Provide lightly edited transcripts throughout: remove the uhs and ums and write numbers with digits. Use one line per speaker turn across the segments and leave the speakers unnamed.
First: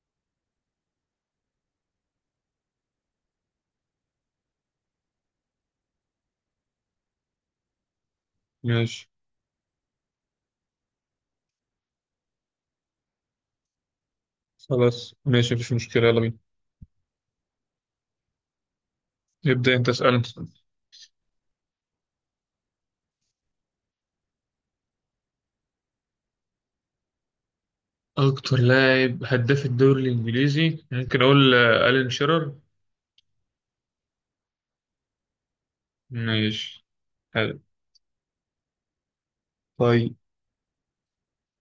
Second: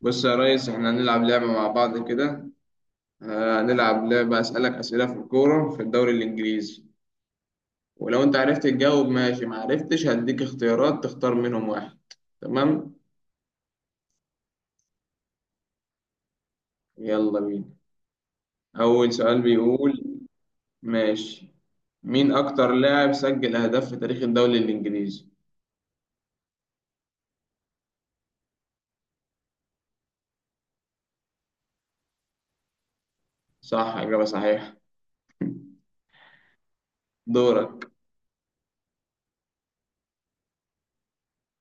بص يا ريس، احنا هنلعب لعبة مع بعض كده. هنلعب لعبة أسألك أسئلة في الكورة في الدوري الإنجليزي. ولو أنت عرفت تجاوب
ماشي.
ماشي، ما عرفتش هديك اختيارات تختار منهم واحد. تمام.
خلاص ماشي، مفيش مشكلة، يلا بينا.
يلا بينا. أول سؤال
ابدأ أنت
بيقول
اسألني.
ماشي. مين أكتر لاعب سجل أهداف في تاريخ الدوري الإنجليزي؟
أكتر لاعب هداف الدوري الإنجليزي ممكن أقول ألين شيرر.
صح، إجابة صحيحة.
ماشي. حلو.
دورك.
طيب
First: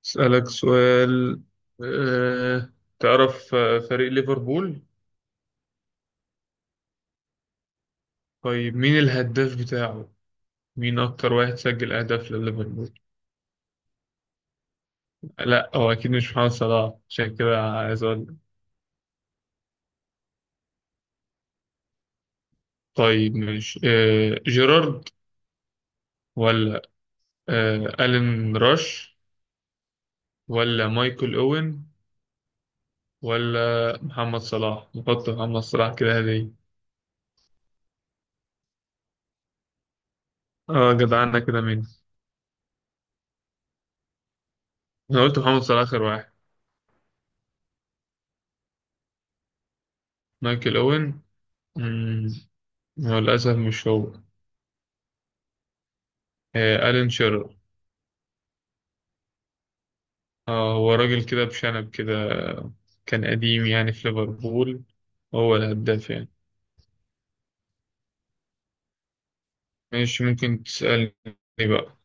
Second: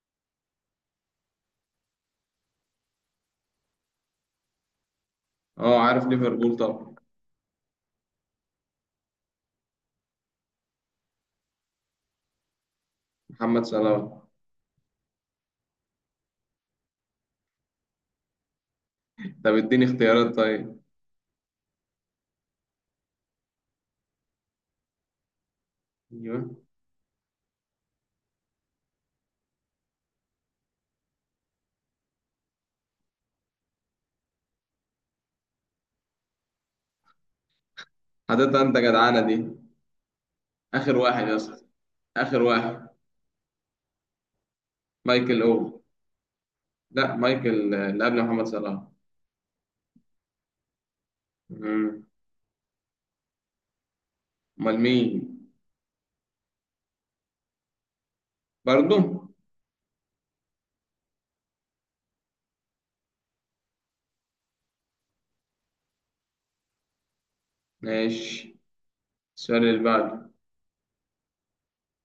أسألك سؤال. أه... تعرف فريق ليفربول؟
أه، عارف ليفربول طبعا.
طيب مين الهداف بتاعه؟ مين أكتر واحد سجل أهداف لليفربول؟
محمد صلاح.
لا، هو أكيد مش محمد صلاح، عشان كده عايز أقول.
طب اديني اختيارات طيب.
طيب ماشي، جيرارد،
ايوه.
ولا ألين راش، ولا مايكل أوين، ولا محمد صلاح. نحط محمد صلاح كده هدية.
حضرتك انت جدعانه دي.
اه،
اخر واحد يا
جدعنا كده.
اسطى،
مين؟
اخر واحد.
انا قلت
مايكل
محمد
أو.
صلاح اخر واحد.
لا، مايكل، اللي قبل محمد صلاح.
مايكل اوين.
مم.
مم، هو للاسف مش هو.
أمال مين؟
آه، الين شيرر.
برضه؟
اه، هو راجل كده بشنب كده، كان قديم يعني في ليفربول، هو الهداف يعني.
ماشي. السؤال اللي
ماشي،
بعده.
ممكن تسألني بقى.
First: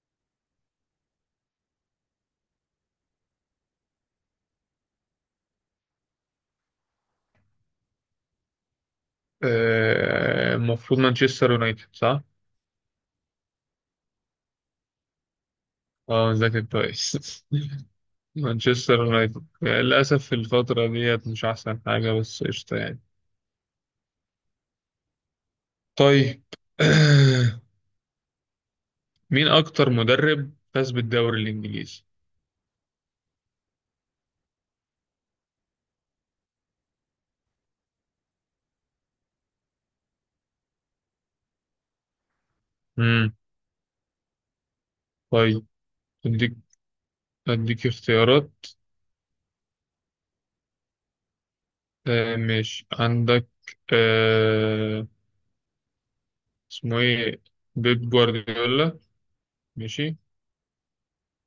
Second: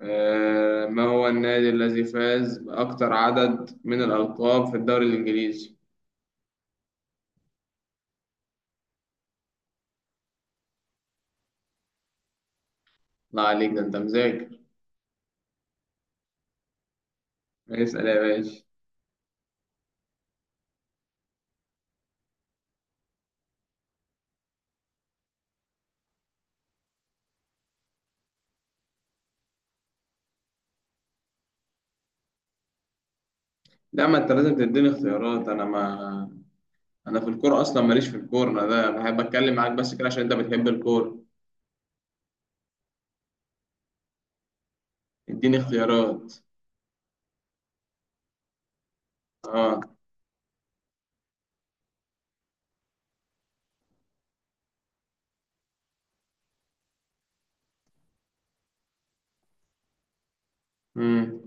ما هو النادي الذي فاز بأكتر عدد من الألقاب في الدوري الإنجليزي؟
آه، المفروض مانشستر يونايتد، صح؟
لا عليك، ده أنت مذاكر.
اه، ذاكر كويس.
اسأل يا باشا.
مانشستر يونايتد للأسف في الفترة ديت مش أحسن حاجة، بس قشطة يعني. طيب. مين أكتر مدرب فاز بالدوري الإنجليزي؟
لا، ما أنت لازم تديني اختيارات. أنا ما أنا في الكورة أصلا، ماليش في الكورة، أنا ده بحب أتكلم معاك بس كده عشان أنت بتحب الكورة.
مم.
اديني
طيب،
اختيارات.
أديك أديك اختيارات.
أه.
آه ماشي، عندك آه اسمه إيه، بيب جوارديولا، ماشي.
مم.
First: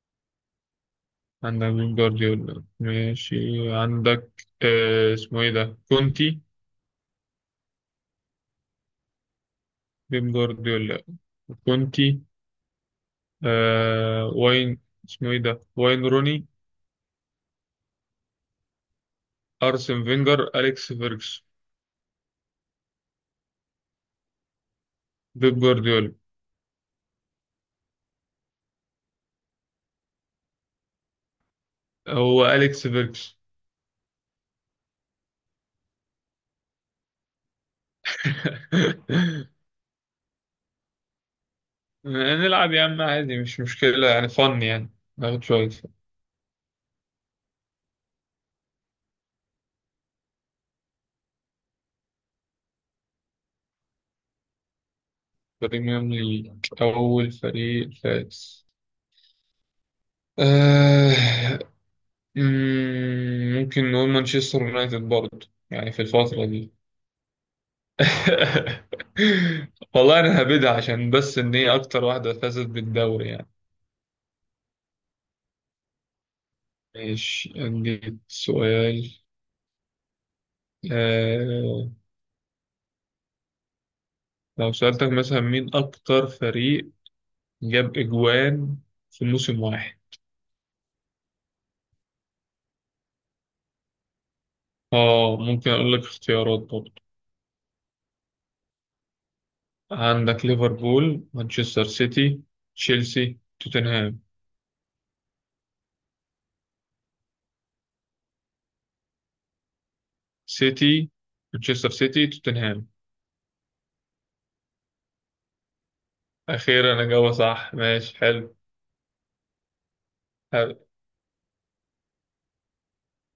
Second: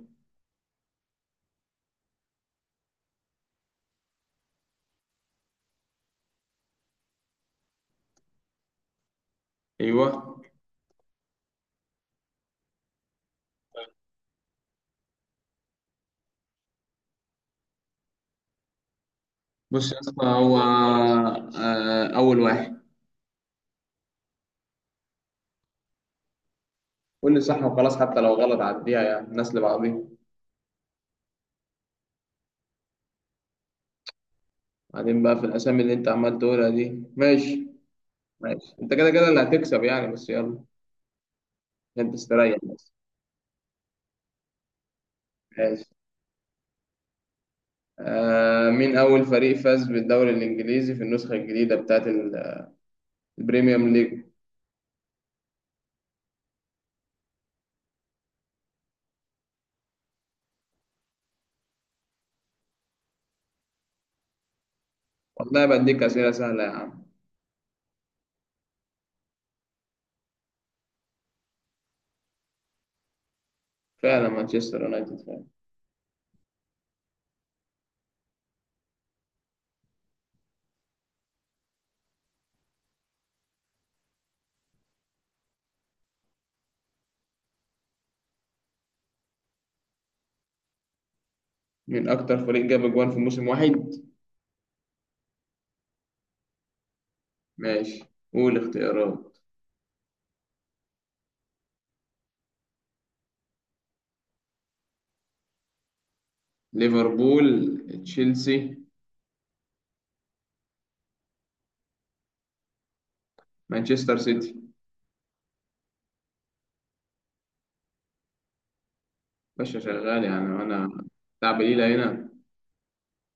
عندك بيب جوارديولا ماشي. عندك اسمه إيه ده، كونتي. بيب
أيوه.
جوارديولا، كونتي، واين اسمه إيه ده، واين روني،
بص يا
أرسن
اسطى،
فينجر،
هو
أليكس فيركس.
اول واحد.
بيب جوارديولا.
قول لي صح وخلاص حتى لو غلط، عديها يعني الناس اللي بعضيها.
هو أليكس فيركس.
بعدين بقى في الاسامي اللي انت عمال تقولها دي ماشي. ماشي، انت كده كده اللي هتكسب يعني، بس يلا. عشان تستريح
نلعب يا
بس.
عم عادي، مش مشكلة يعني، فن يعني. ناخد شوية.
ماشي. مين اول فريق فاز بالدوري الانجليزي في النسخه الجديده بتاعت البريميوم ليج؟
بريميوم ليج. أول فريق فاز، آه، ممكن نقول مانشستر يونايتد برضه
والله
يعني
بديك
في
اسئله
الفترة
سهله يا
دي.
عم.
والله أنا هبدها عشان بس إن هي أكتر واحدة فازت بالدوري يعني.
فعلا مانشستر يونايتد فعلا.
ماشي، أديك سؤال. آه، لو سألتك مثلا مين أكتر فريق جاب إجوان في موسم واحد.
مين اكتر فريق جاب اجوان في موسم واحد؟
اه، ممكن اقول لك اختيارات برضه.
ماشي، قول اختيارات.
عندك ليفربول، مانشستر سيتي، تشيلسي، توتنهام،
ليفربول، تشيلسي.
سيتي، مانشستر سيتي، توتنهام.
مانشستر سيتي.
اخيرا اجابة صح، ماشي حلو.
باشا شغال يعني،
حلو.
وانا بتاع بليلة هنا.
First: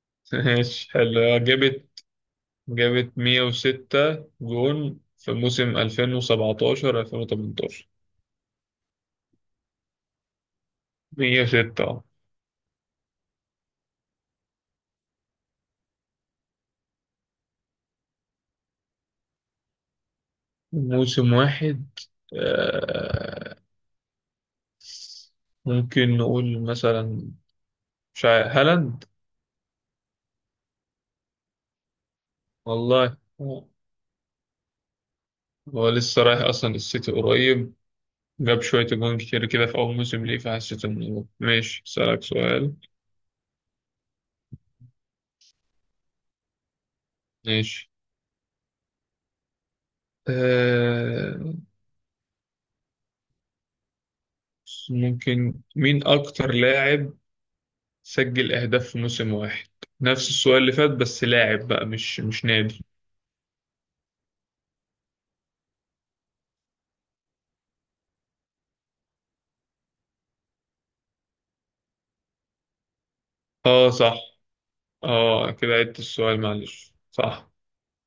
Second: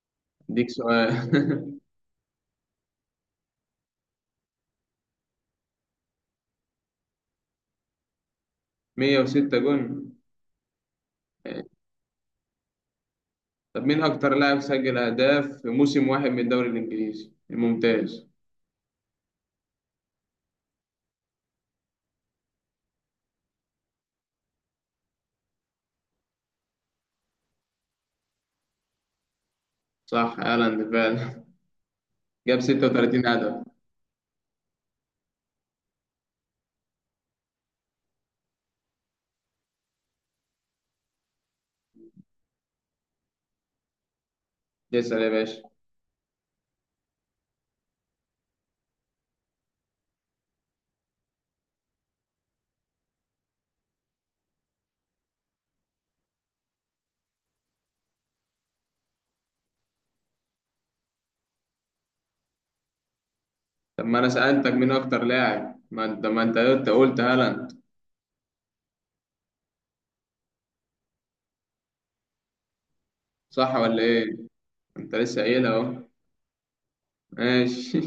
اديك
ماشي
سؤال.
حلو، جابت 106 جون في موسم 2017 2018.
106 جون؟
106.
طب مين اكتر لاعب سجل اهداف في موسم واحد من الدوري الانجليزي الممتاز؟
موسم واحد، آه، ممكن نقول مثلا، مش عارف، هالاند.
صح، هالاند فعلا. جاب
والله،
36 هدف.
هو لسه رايح أصلا السيتي قريب، جاب شوية جون كتير كده في أول موسم ليه، فحسيت إنه ماشي. أسألك سؤال.
اسال يا باشا.
ماشي. آه، ممكن مين أكتر لاعب سجل أهداف في موسم واحد؟ نفس السؤال اللي فات، بس لاعب بقى مش نادي.
طب ما انا سالتك مين اكتر لاعب؟ ما انت قلت هالاند، صح
اه
ولا
صح.
ايه؟ انت لسه
اه
قايلها
كده عدت
اهو.
السؤال، معلش. صح.
ماشي.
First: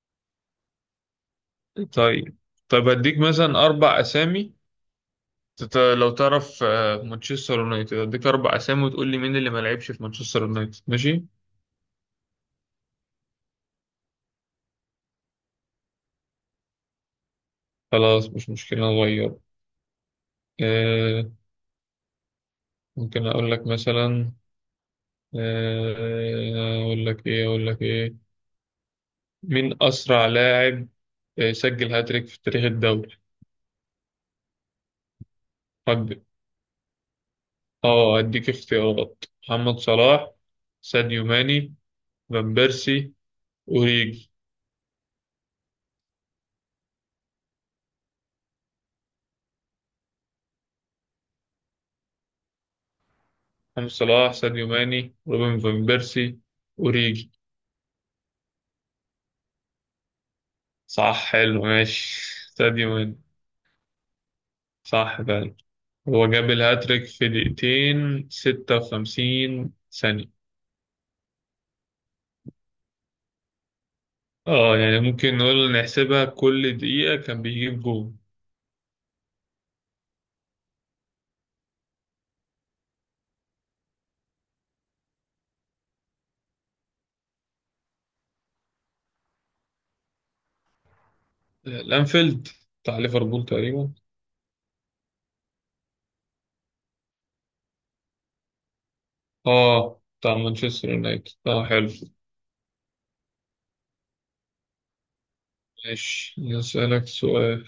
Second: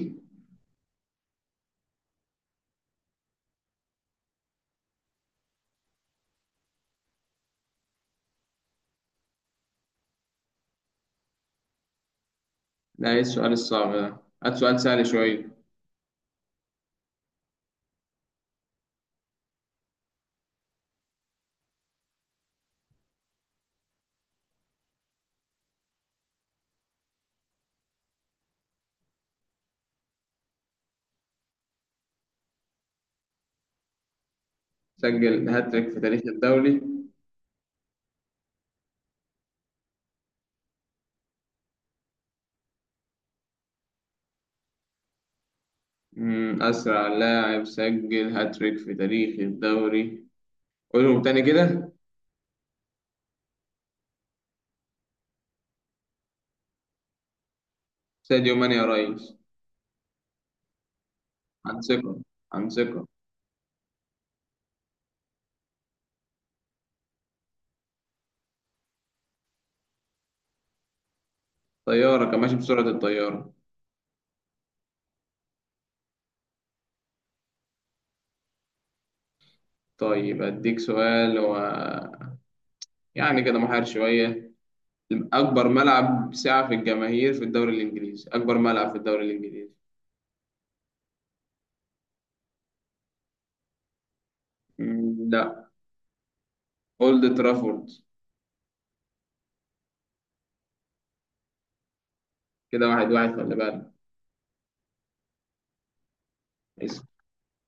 طيب. طيب هديك مثلا أربع أسامي. لو تعرف مانشستر يونايتد، هديك أربع أسامي وتقول لي مين اللي ما لعبش في مانشستر يونايتد، ماشي؟
لا، ايه السؤال الصعب ده؟ هات سؤال سهل شويه.
خلاص، مش مشكلة، نغير. آه، ممكن أقول لك مثلا، أقول لك إيه؟ مين أسرع لاعب سجل هاتريك في تاريخ الدوري؟
سجل هاتريك في
حد.
تاريخ الدوري.
أه أديك اختيارات: محمد صلاح، ساديو ماني، فان بيرسي، أوريجي.
أسرع لاعب سجل هاتريك في تاريخ الدوري؟ قولهم تاني كده.
محمد صلاح، ساديو ماني، روبن فان بيرسي، أوريجي.
ساديو ماني يا ريس.
صح، حلو
عن ثقة،
ماشي.
عن
ساديو
ثقة.
ماني صح فعلا. هو جاب الهاتريك في دقيقتين ستة وخمسين ثانية.
طيارة، كان ماشي بسرعة الطيارة.
اه يعني ممكن نقول نحسبها كل دقيقة كان بيجيب جول.
طيب أديك سؤال يعني كده محير شوية. أكبر ملعب سعة في الجماهير في الدوري الإنجليزي، أكبر ملعب في الدوري الإنجليزي؟
الانفيلد، بتاع ليفربول تقريبا.
مم، لا. أولد ترافورد.
اه بتاع مانشستر يونايتد، اه حلو.
كده واحد واحد، خلي بالك.
ماشي،
اسم.
اسألك سؤال.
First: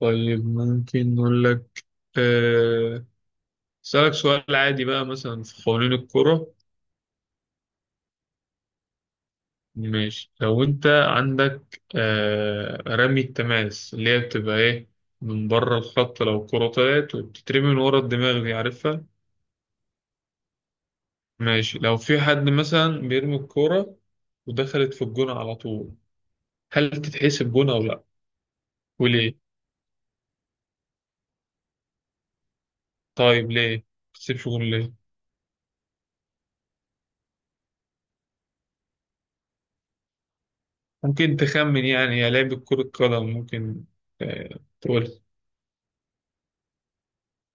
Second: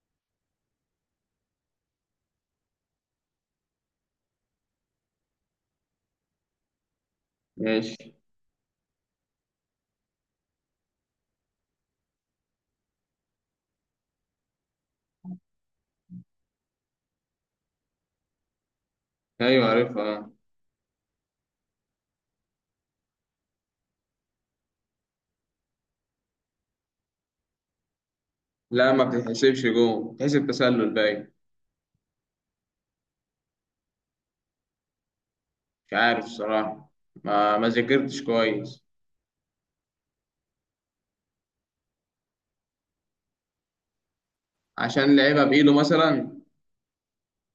طيب ممكن نقول لك، آه، اسألك سؤال عادي بقى مثلا في قوانين الكرة.
ماشي.
ماشي، لو انت عندك رمي التماس، اللي هي بتبقى ايه، من بره الخط لو الكرة طلعت وبتترمي من ورا الدماغ، دي عارفها؟
أيوة عارفها.
ماشي، لو في حد مثلا بيرمي الكورة ودخلت في الجون على طول، هل تتحسب جون أو لأ؟
لا، ما
وليه؟
بتتحسبش جون، بتتحسب تسلل باين.
طيب ليه ما تتحسبش جون ليه؟
مش عارف الصراحة. ما ذاكرتش كويس.
ممكن تخمن يعني، يا لعيبة كرة قدم، ممكن
عشان
تقول.
لعبها بإيده مثلا.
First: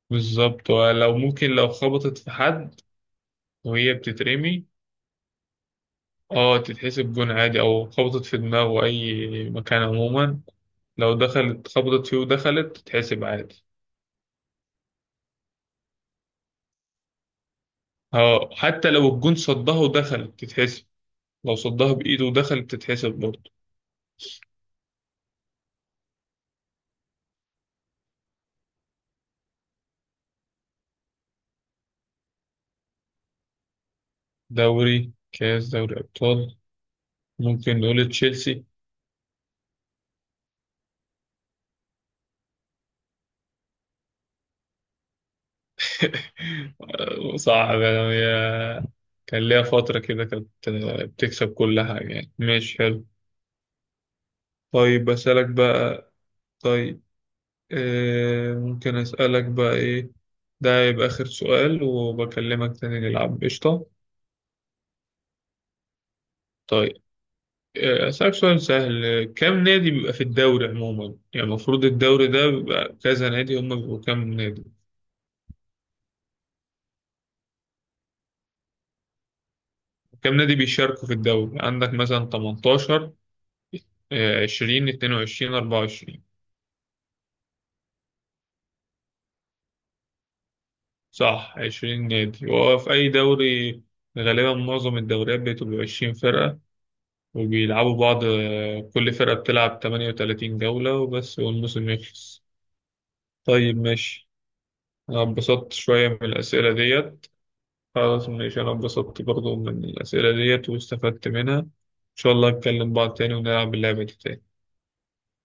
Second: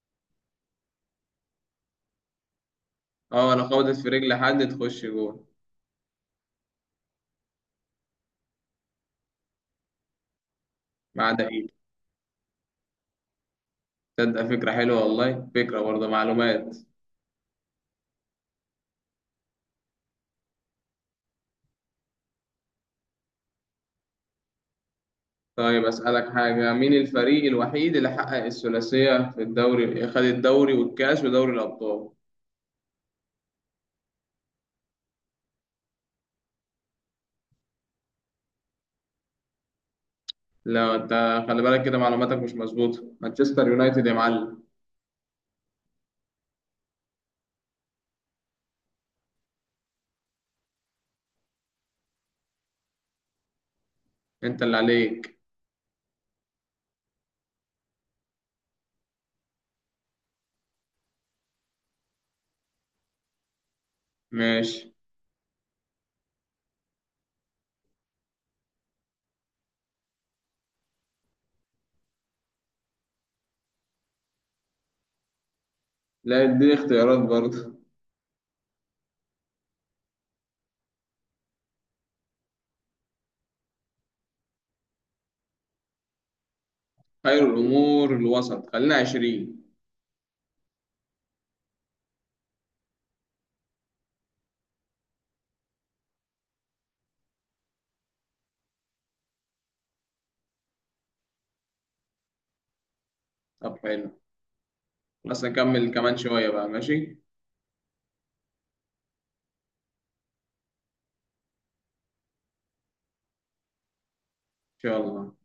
بالظبط، لو ممكن لو خبطت في حد
اه، لو
وهي
خبطت في رجل
بتترمي،
حد تخش جول.
اه تتحسب جون عادي، أو خبطت في دماغه، أي مكان عموما لو
ما عدا
دخلت
إيده.
خبطت فيه ودخلت تتحسب عادي.
تصدق، فكرة حلوة والله، فكرة برضه، معلومات.
اه حتى لو الجون صدها ودخلت تتحسب، لو صدها بإيده ودخلت تتحسب برضه.
طيب أسألك حاجة. مين الفريق الوحيد اللي حقق الثلاثية في الدوري، خد الدوري والكاس ودوري الأبطال؟
دوري، كاس، دوري ابطال. ممكن نقول تشيلسي.
لا، أنت خلي بالك كده، معلوماتك مش مظبوطة، مانشستر يونايتد يا معلم.
صعب يعني. هي كان ليها فترة كده كانت بتكسب كل حاجة يعني، ماشي حلو.
أنت اللي
طيب
عليك.
أسألك بقى. طيب، آه ممكن أسألك بقى إيه؟ ده يبقى آخر سؤال، وبكلمك تاني نلعب قشطة.
ماشي.
طيب، أسألك سؤال سهل. كم نادي بيبقى في الدوري عموما يعني؟ المفروض الدوري ده بيبقى كذا نادي، هما بيبقوا كام نادي؟
لا، دي اختيارات برضه.
كم نادي بيشاركوا في الدوري؟ عندك مثلا 18، 20، 22، 24.
خير الأمور الوسط، خلينا 20.
صح 20 نادي، وهو في أي دوري غالبا معظم الدوريات بتبقى 20 فرقة وبيلعبوا بعض، كل فرقة بتلعب 38 جولة وبس، والموسم يخلص.
طب
طيب
حلو.
ماشي. أنا
بس
اتبسطت
نكمل
شوية
كمان
من
شوية بقى
الأسئلة
ماشي، إن
ديت. خلاص ماشي، أنا اتبسطت برضو من الأسئلة ديت، واستفدت منها. إن شاء الله نتكلم بعض تاني ونلعب اللعبة دي تاني
شاء الله.